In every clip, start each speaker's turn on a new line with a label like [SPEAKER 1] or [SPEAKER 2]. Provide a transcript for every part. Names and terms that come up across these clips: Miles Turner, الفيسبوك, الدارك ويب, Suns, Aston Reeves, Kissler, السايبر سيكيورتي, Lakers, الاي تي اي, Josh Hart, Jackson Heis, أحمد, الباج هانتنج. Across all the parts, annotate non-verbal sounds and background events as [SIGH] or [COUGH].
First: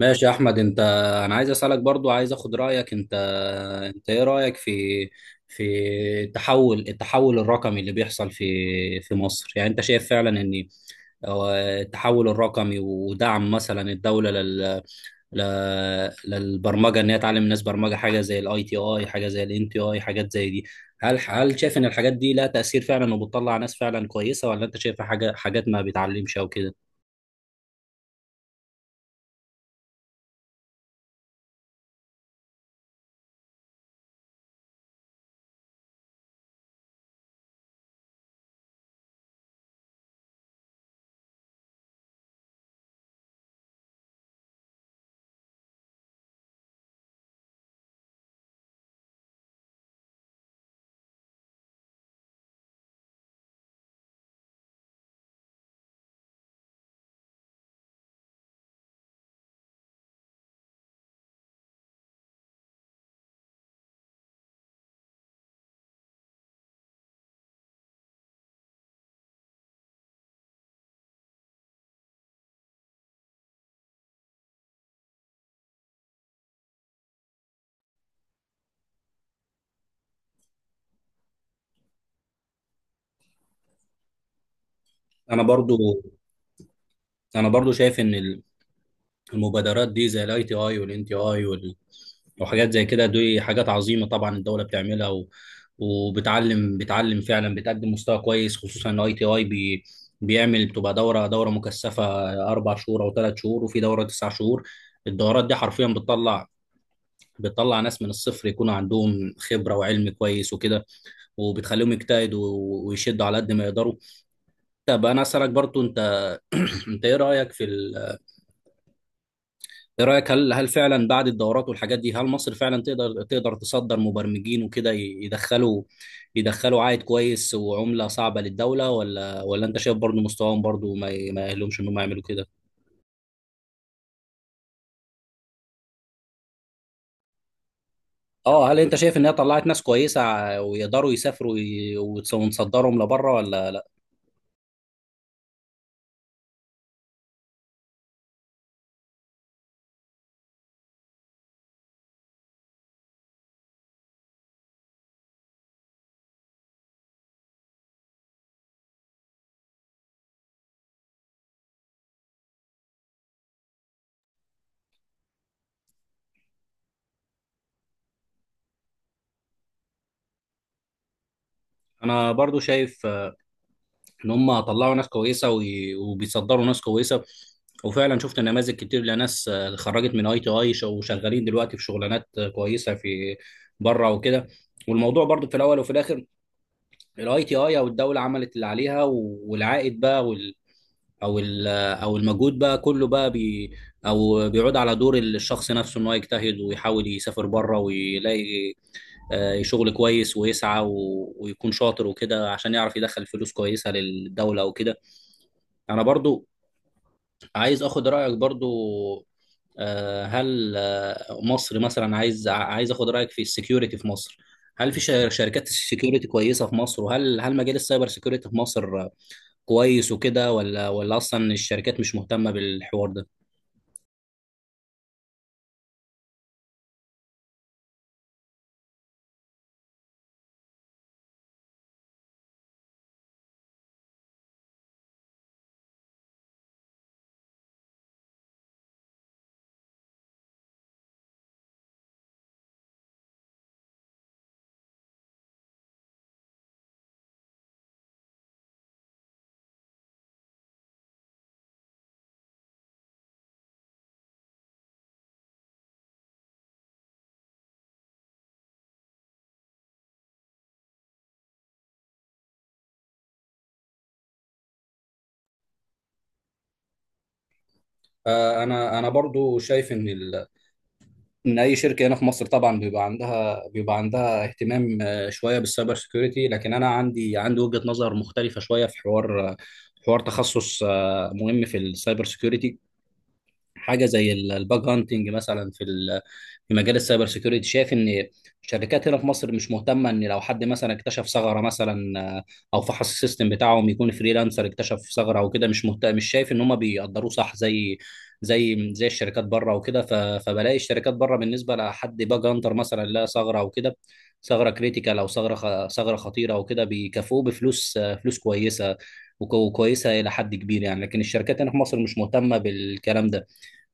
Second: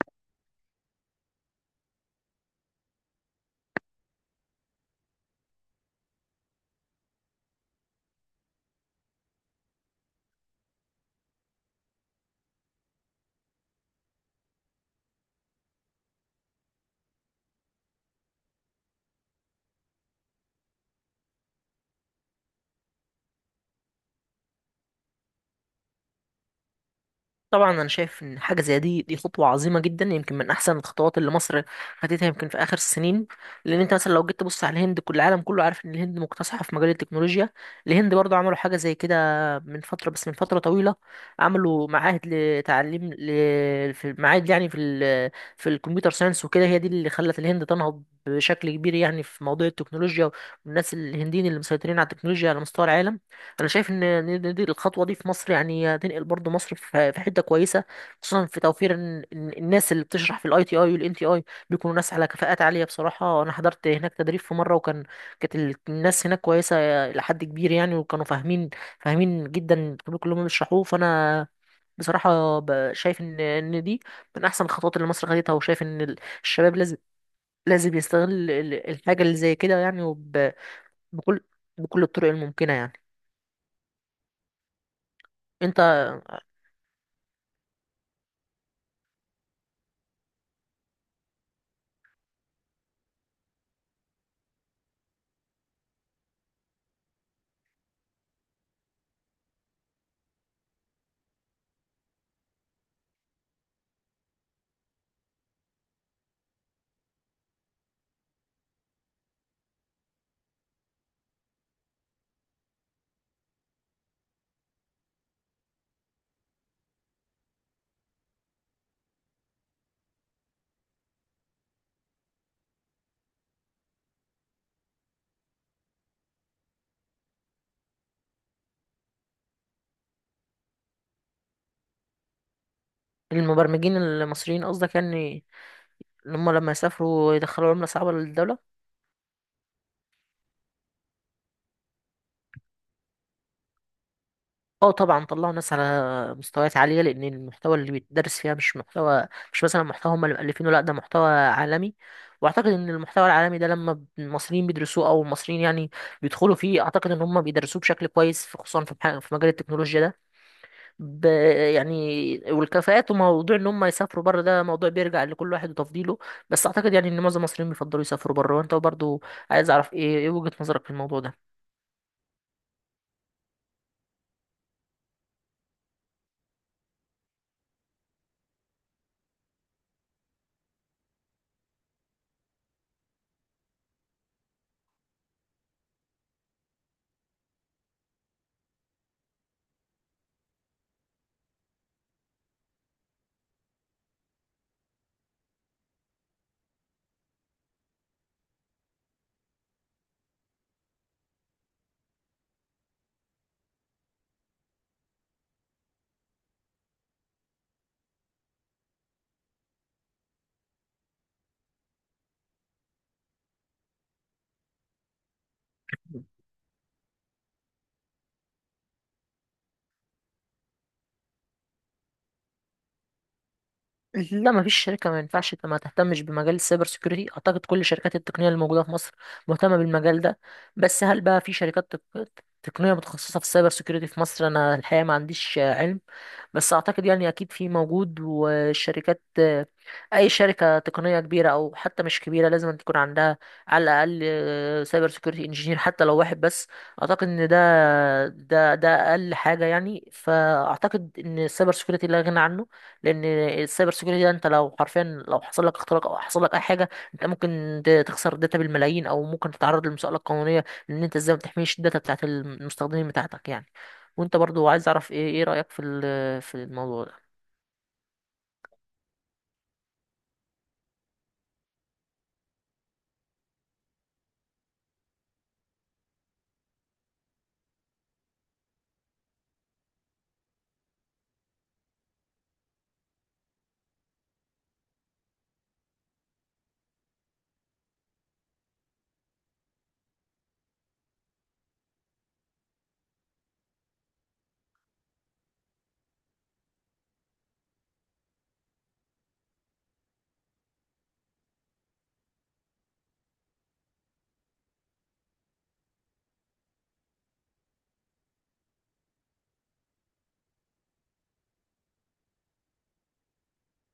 [SPEAKER 1] ماشي يا احمد. انت انا عايز اسالك برضو، عايز اخد رايك. انت انت ايه رايك في في التحول الرقمي اللي بيحصل في مصر؟ يعني انت شايف فعلا ان أو التحول الرقمي ودعم مثلا الدوله لل... للبرمجه، ان هي تعلم الناس برمجه، حاجه زي الاي تي اي، حاجه زي الان تي اي، حاجات زي دي، هل شايف ان الحاجات دي لها تاثير فعلا وبتطلع ناس فعلا كويسه، ولا انت شايفها حاجات ما بيتعلمش او كده؟
[SPEAKER 2] طبعا، انا شايف ان حاجه زي دي، دي خطوه عظيمه جدا، يمكن من احسن الخطوات اللي مصر خدتها يمكن في اخر السنين. لان انت مثلا لو جيت تبص على الهند، كل العالم كله عارف ان الهند مكتسحه في مجال التكنولوجيا. الهند برضو عملوا حاجه زي كده من فتره، بس من فتره طويله. عملوا معاهد لتعليم في معاهد، يعني في الكمبيوتر ساينس وكده. هي دي اللي خلت الهند تنهض بشكل كبير يعني في موضوع التكنولوجيا، والناس الهنديين اللي مسيطرين على التكنولوجيا على مستوى العالم. انا شايف ان دي الخطوه دي في مصر يعني هتنقل برضو مصر في في حته كويسه، خصوصا في توفير إن الناس اللي بتشرح في الاي تي اي والان تي اي بيكونوا ناس على كفاءات عاليه. بصراحه، انا حضرت هناك تدريب في مره، وكان كانت الناس هناك كويسه الى حد كبير يعني، وكانوا فاهمين، فاهمين جدا الطريق اللي هم بيشرحوه. فانا بصراحه شايف ان دي من احسن الخطوات اللي مصر خدتها، وشايف ان الشباب لازم يستغل الحاجه اللي زي كده يعني، وب- بكل بكل الطرق الممكنه يعني.
[SPEAKER 1] انا برضو
[SPEAKER 2] انت،
[SPEAKER 1] انا برضو شايف ان ال... المبادرات دي زي الاي تي اي والان تي اي وحاجات زي كده، دي حاجات عظيمه طبعا الدوله بتعملها و... بتعلم فعلا، بتقدم مستوى كويس. خصوصا ان اي تي اي بي... بيعمل، بتبقى دوره مكثفه، اربع شهور او ثلاث شهور، وفي دوره تسع شهور. الدورات دي حرفيا بتطلع، ناس من الصفر يكون عندهم خبره وعلم كويس وكده، وبتخليهم يجتهدوا ويشدوا على قد ما يقدروا. طب انا اسالك برضو، انت ايه رايك في ال... ايه رايك، هل فعلا بعد الدورات والحاجات دي هل مصر فعلا تقدر تصدر مبرمجين وكده، يدخلوا عائد كويس وعمله صعبه للدوله، ولا انت شايف برضو مستواهم برضو ما يأهلهمش انهم يعملوا كده؟
[SPEAKER 2] المبرمجين المصريين قصدك يعني، اللي هم لما يسافروا يدخلوا عملة صعبة للدولة؟
[SPEAKER 1] اه، هل انت شايف ان هي طلعت ناس كويسه ويقدروا يسافروا ونصدرهم لبره، ولا لا؟
[SPEAKER 2] اه، طبعا طلعوا ناس على مستويات عالية، لأن المحتوى اللي بيتدرس فيها مش محتوى، مش مثلا محتوى هم اللي مألفينه، لأ، ده محتوى عالمي. وأعتقد إن المحتوى العالمي ده لما المصريين بيدرسوه أو المصريين يعني بيدخلوا فيه، أعتقد إن هم بيدرسوه بشكل كويس خصوصا في في مجال التكنولوجيا ده. ب... يعني والكفاءات وموضوع ان هم يسافروا بره، ده موضوع بيرجع لكل واحد وتفضيله. بس اعتقد يعني ان معظم المصريين بيفضلوا يسافروا بره. وانت برضو، عايز اعرف ايه وجهة نظرك في الموضوع ده.
[SPEAKER 1] انا برضو شايف ان هم طلعوا ناس كويسه وبيصدروا ناس كويسه، وفعلا شفت نماذج كتير لناس آه، خرجت من اي تي اي وشغالين دلوقتي في شغلانات آه، كويسه في بره وكده. والموضوع برضو في الاول وفي الاخر، الاي تي اي او الدوله عملت اللي عليها، والعائد بقى وال او ال او المجهود بقى كله بقى بي او بيعود على دور الشخص نفسه، ان هو يجتهد ويحاول يسافر بره ويلاقي آه، شغل كويس، ويسعى ويكون شاطر وكده عشان يعرف يدخل فلوس كويسه للدوله وكده. انا برضو عايز اخد رايك برضو آه، هل آه، مصر مثلا، عايز اخد رايك في السكيورتي في مصر. هل في شركات سكيورتي كويسه في مصر؟ وهل مجال السايبر سكيورتي في مصر آه، كويس وكده، ولا اصلا الشركات مش مهتمه بالحوار ده؟
[SPEAKER 2] لا، مفيش شركة، ما ينفعش ما تهتمش بمجال السايبر سيكيورتي. اعتقد كل شركات التقنية اللي موجودة في مصر مهتمة بالمجال ده. بس هل بقى في شركات تقنية متخصصة في السايبر سيكيورتي في مصر؟ انا الحقيقة ما عنديش علم، بس اعتقد يعني اكيد في موجود. والشركات، اي شركه تقنيه كبيره او حتى مش كبيره، لازم أن تكون عندها على الاقل سايبر سيكيورتي انجينير، حتى لو واحد بس. اعتقد ان ده، اقل حاجه يعني. فاعتقد ان السايبر سيكيورتي لا غنى عنه، لان السايبر سيكيورتي ده، انت لو حرفيا لو حصل لك اختراق او حصل لك اي حاجه، انت ممكن تخسر داتا بالملايين، او ممكن تتعرض لمساءله قانونيه، لان انت ازاي ما بتحميش الداتا بتاعت المستخدمين بتاعتك يعني. وانت برضو، عايز اعرف ايه رايك في في الموضوع ده؟
[SPEAKER 1] آه، انا برضو شايف ان ال- ان اي شركه هنا في مصر طبعا بيبقى عندها اهتمام آه، شويه بالسايبر سيكيورتي، لكن انا عندي وجهه نظر مختلفه شويه في حوار آه، حوار تخصص آه، مهم في السايبر سيكيورتي. حاجه زي الباج هانتنج مثلا في في مجال السايبر سيكيورتي، شايف ان الشركات هنا في مصر مش مهتمه، ان لو حد مثلا اكتشف ثغره مثلا آه، او فحص السيستم بتاعهم، يكون فريلانسر اكتشف ثغره او كده، مش مهتم، مش شايف ان هم بيقدروه صح زي زي الشركات بره وكده. فبلاقي الشركات بره بالنسبه لحد باج هانتر مثلا، لا ثغره او كده، ثغره كريتيكال او ثغره ثغره خطيره او كده، بيكافئوه بفلوس آه، فلوس كويسه وكويسه الى حد كبير يعني. لكن الشركات هنا في مصر مش مهتمه بالكلام ده،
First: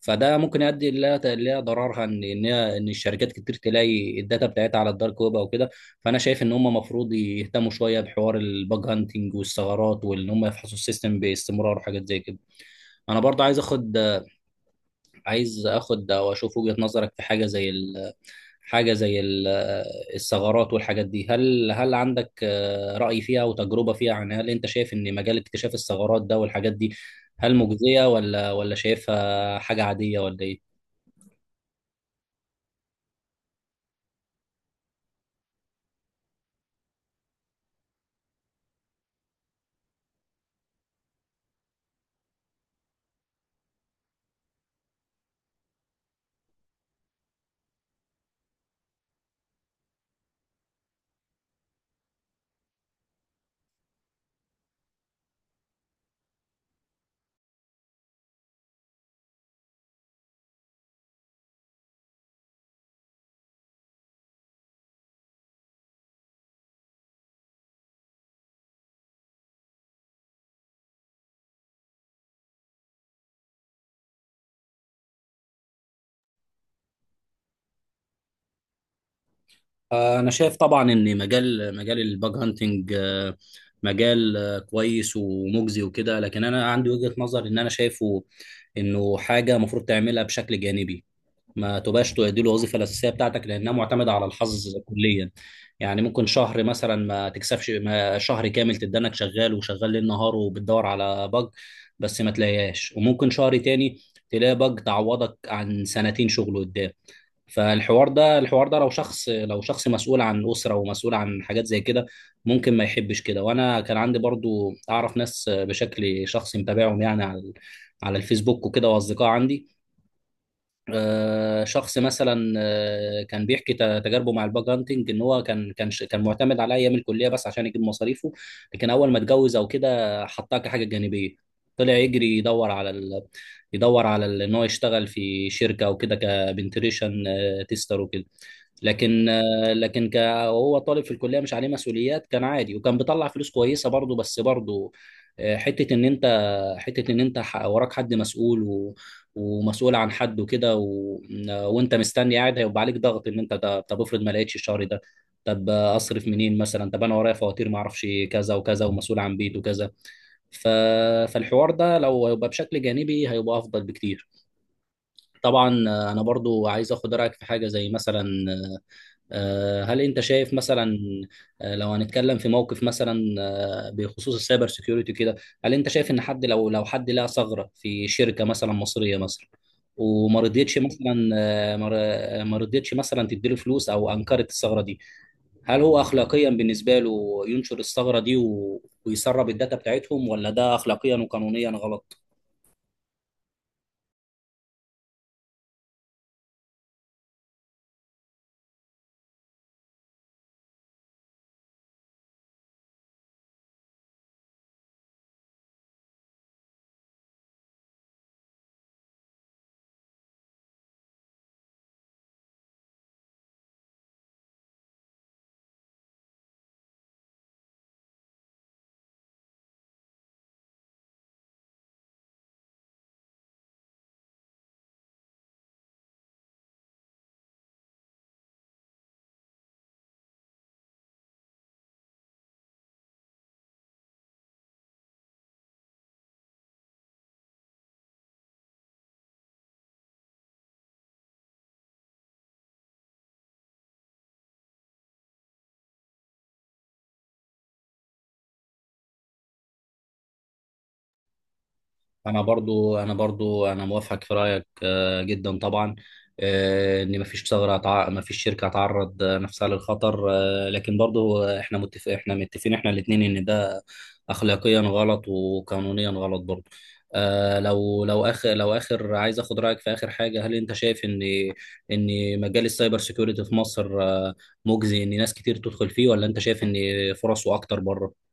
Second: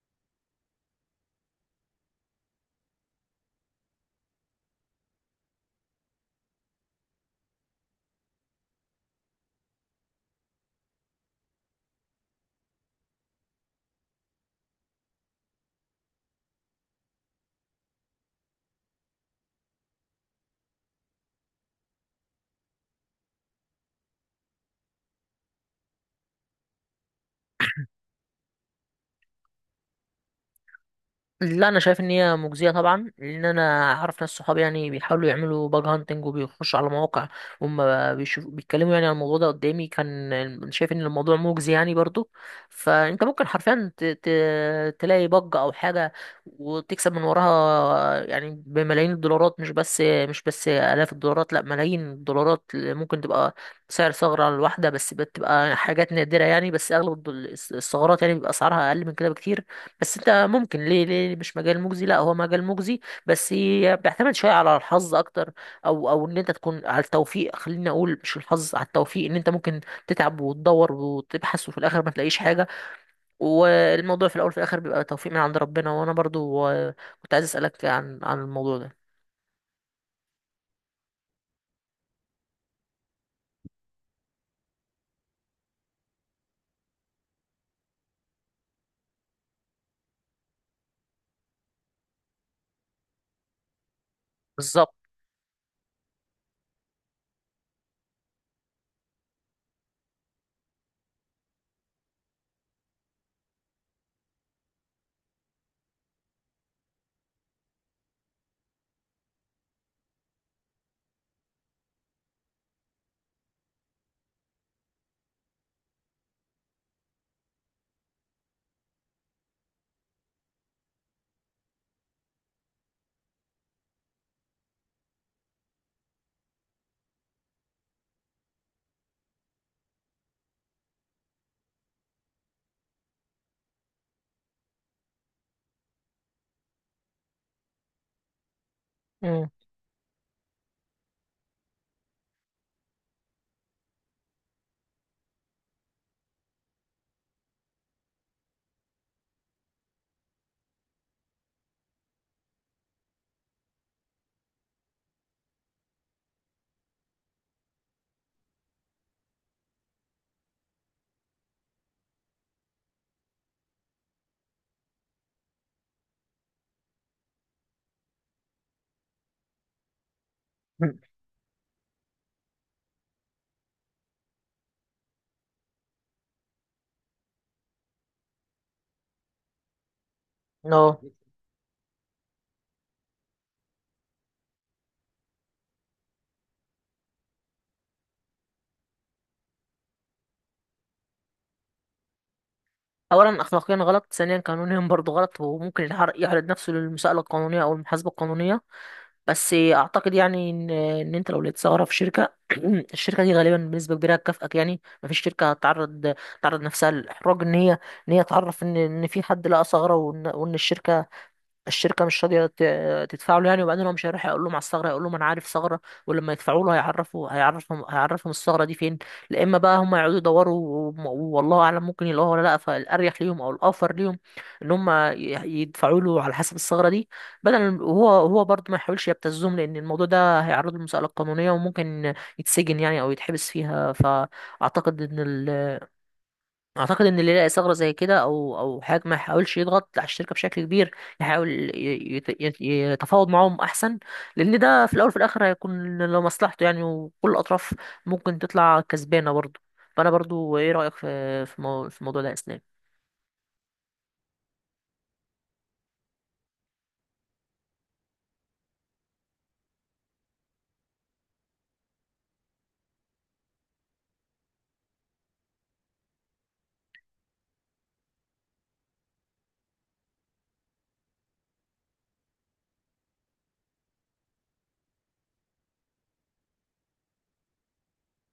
[SPEAKER 1] فده ممكن يؤدي لها ضررها، ان ان الشركات كتير تلاقي الداتا بتاعتها على الدارك ويب او كده. فانا شايف ان هم المفروض يهتموا شويه بحوار الباج هانتنج والثغرات، وان هم يفحصوا السيستم باستمرار وحاجات زي كده. انا برضه عايز اخد، او اشوف وجهه نظرك في حاجه زي ال... حاجه زي ال... الثغرات والحاجات دي. هل عندك آه، راي فيها وتجربه فيها؟ يعني هل انت شايف ان مجال اكتشاف الثغرات ده والحاجات دي هل مجزيه، ولا شايفها حاجه عاديه، ولا ايه؟
[SPEAKER 2] لا، انا شايف ان هي مجزيه طبعا، لان انا اعرف ناس صحابي يعني بيحاولوا يعملوا باج هانتنج وبيخشوا على مواقع، وهم بيشوفوا، بيتكلموا يعني عن الموضوع ده قدامي، كان شايف ان الموضوع مجزي يعني برضو. فانت ممكن حرفيا تلاقي باج او حاجه وتكسب من وراها يعني بملايين الدولارات، مش بس، الاف الدولارات، لا، ملايين الدولارات ممكن تبقى سعر ثغره على الواحده، بس بتبقى حاجات نادره يعني. بس اغلب الثغرات يعني بيبقى اسعارها اقل من كده بكتير. بس انت ممكن، ليه مش مجال مجزي؟ لا، هو مجال مجزي، بس بيعتمد شويه على الحظ اكتر، او ان انت تكون على التوفيق. خليني اقول، مش الحظ، على التوفيق، ان انت ممكن تتعب وتدور وتبحث وفي الاخر ما تلاقيش حاجه، والموضوع في الاول وفي الاخر بيبقى توفيق من عند ربنا. وانا برضو كنت عايز اسالك عن الموضوع ده.
[SPEAKER 1] آه، أنا شايف طبعا إن مجال الباج هانتنج آه، مجال آه، كويس ومجزي وكده، لكن أنا عندي وجهة نظر إن أنا شايفه إنه حاجة المفروض تعملها بشكل جانبي، ما تبقاش دي الوظيفة الأساسية بتاعتك لأنها معتمدة على الحظ
[SPEAKER 2] بالظبط.
[SPEAKER 1] كليا. يعني ممكن شهر مثلا ما تكسبش، ما شهر كامل تدانك شغال وشغال ليل نهار وبتدور على باج بس ما تلاقيهاش، وممكن شهر تاني تلاقي باج تعوضك عن سنتين شغل قدام. فالحوار ده الحوار ده لو شخص مسؤول عن أسرة ومسؤول عن حاجات زي كده، ممكن ما يحبش كده. وانا كان عندي برضو اعرف ناس بشكل شخصي متابعهم يعني على الفيسبوك وكده، واصدقاء عندي آه، شخص مثلا آه، كان بيحكي تجاربه مع الباج هانتنج، ان هو كان كان معتمد على ايام الكليه بس عشان يجيب مصاريفه، لكن اول ما اتجوز او كده حطها كحاجه جانبيه، طلع يجري يدور على ال... يدور على ان هو يشتغل في شركه او كده، كبنتريشن تيستر وكده. لكن
[SPEAKER 2] مم.
[SPEAKER 1] آه، لكن وهو طالب في الكليه مش عليه مسؤوليات، كان عادي وكان بيطلع فلوس كويسه برضه. بس برضه آه، حته ان انت، وراك حد مسؤول ومسؤول عن حد وكده و... وانت مستني قاعد، هيبقى عليك ضغط، ان انت ده طب افرض ما لقيتش الشهر ده؟ طب آه، اصرف منين مثلا؟ طب انا ورايا فواتير ما اعرفش كذا وكذا، ومسؤول عن بيت وكذا. ف... فالحوار ده لو هيبقى بشكل جانبي هيبقى افضل بكتير. طبعا آه، انا برضو عايز اخد رايك في حاجه زي مثلا آه، هل انت شايف مثلا
[SPEAKER 2] [CLEARS THROAT]
[SPEAKER 1] آه، لو هنتكلم في موقف مثلا آه، بخصوص السايبر سيكيورتي كده، هل انت شايف ان حد لو حد لقى ثغرة في شركة مثلا مصرية مثلا، وما رضيتش
[SPEAKER 2] اه،
[SPEAKER 1] مثلا آه، ما رضيتش مثلا تديله فلوس او انكرت الثغرة دي، هل هو اخلاقيا بالنسبة له ينشر الثغرة دي ويسرب الداتا بتاعتهم، ولا ده اخلاقيا وقانونيا غلط؟
[SPEAKER 2] اولا اخلاقيا غلط، ثانيا قانونيا برضو غلط، وممكن يعرض نفسه للمساءله القانونيه او المحاسبه القانونيه. بس اعتقد يعني ان انت لو لقيت ثغره في شركه [CLEARS THROAT] الشركه دي غالبا بنسبه كبيره هتكافئك. يعني مفيش شركه تعرض نفسها للاحراج، ان هي تعرف ان في حد لقى ثغره، وان الشركه مش راضيه تدفع له يعني. وبعدين هو مش هيروح يقول لهم على الثغره، هيقول لهم، انا عارف ثغره، ولما يدفعوا له هيعرفوا، هيعرفهم الثغره دي فين. لا، اما بقى هم يقعدوا يدوروا، و- والله اعلم ممكن يلاقوها ولا لا، فالاريح ليهم او الاوفر ليهم ان هم يدفعوا له على حسب الثغره دي، بدل. وهو، هو برضه ما يحاولش يبتزهم، لان الموضوع ده هيعرضه للمساله القانونيه وممكن يتسجن يعني او يتحبس فيها. اعتقد ان اللي يلاقي ثغره زي كده او حاجه، ما يحاولش يضغط على الشركه بشكل كبير، يحاول يتفاوض معاهم احسن، لان ده في الاول وفي الاخر هيكون لمصلحته يعني، وكل الاطراف ممكن تطلع كسبانه برضه. فانا برضه، ايه رايك في الموضوع ده يا
[SPEAKER 1] انا
[SPEAKER 2] اسلام؟
[SPEAKER 1] برضو انا برضو انا موافقك في رايك آه، جدا طبعا. آه، ان مفيش مفيش شركه هتعرض آه، نفسها للخطر آه، لكن برضو آه، احنا متف... احنا متفقين احنا الاثنين ان ده اخلاقيا غلط وقانونيا غلط برضو. آه، لو لو اخر عايز اخد رايك في اخر حاجه. هل انت شايف ان ان مجال السايبر سيكيورتي في مصر آه، مجزي، ان ناس كتير تدخل فيه، ولا انت شايف ان فرصه اكتر بره؟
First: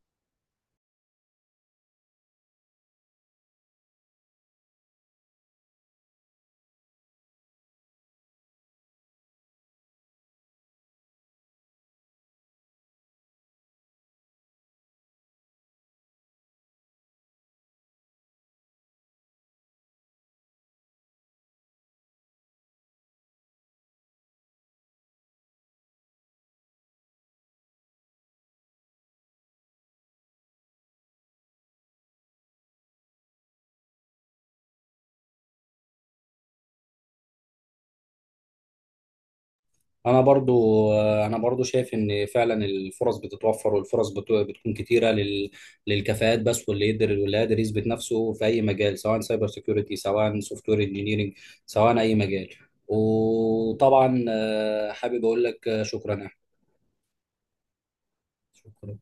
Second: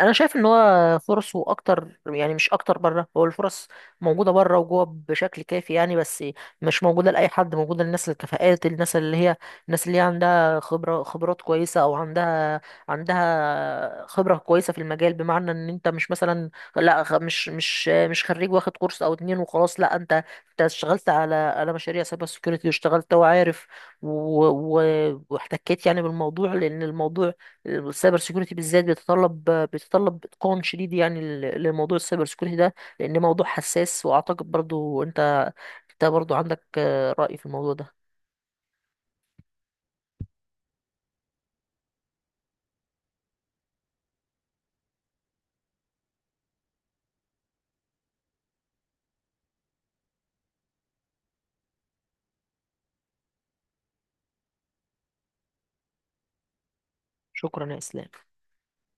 [SPEAKER 2] انا شايف ان هو فرصه اكتر يعني، مش اكتر بره، هو الفرص موجوده بره وجوه بشكل كافي يعني، بس مش موجوده لاي حد، موجوده للناس الكفاءات، الناس اللي هي عندها خبره، خبرات كويسه، او عندها خبره كويسه في المجال. بمعنى ان انت مش مثلا، لا، مش خريج واخد كورس او اتنين وخلاص، لا، انت انت اشتغلت على مشاريع سايبر سيكيورتي واشتغلت وعارف و- واحتكيت يعني بالموضوع، لان الموضوع السايبر سيكوريتي بالذات بيتطلب اتقان شديد يعني لموضوع السايبر سيكوريتي ده، لان موضوع حساس. واعتقد برضو انت برضو عندك رأي في الموضوع ده.
[SPEAKER 1] انا برضو انا برضو شايف ان فعلا الفرص بتتوفر، والفرص بتكون كتيره لل... للكفاءات بس، واللي يقدر واللي قادر يثبت نفسه في اي مجال، سواء سايبر سيكيورتي، سواء سوفت وير انجينيرنج، سواء اي مجال. وطبعا آه، حابب اقول لك آه، شكرا يا أحمد.
[SPEAKER 2] شكرا يا اسلام.
[SPEAKER 1] شكرا.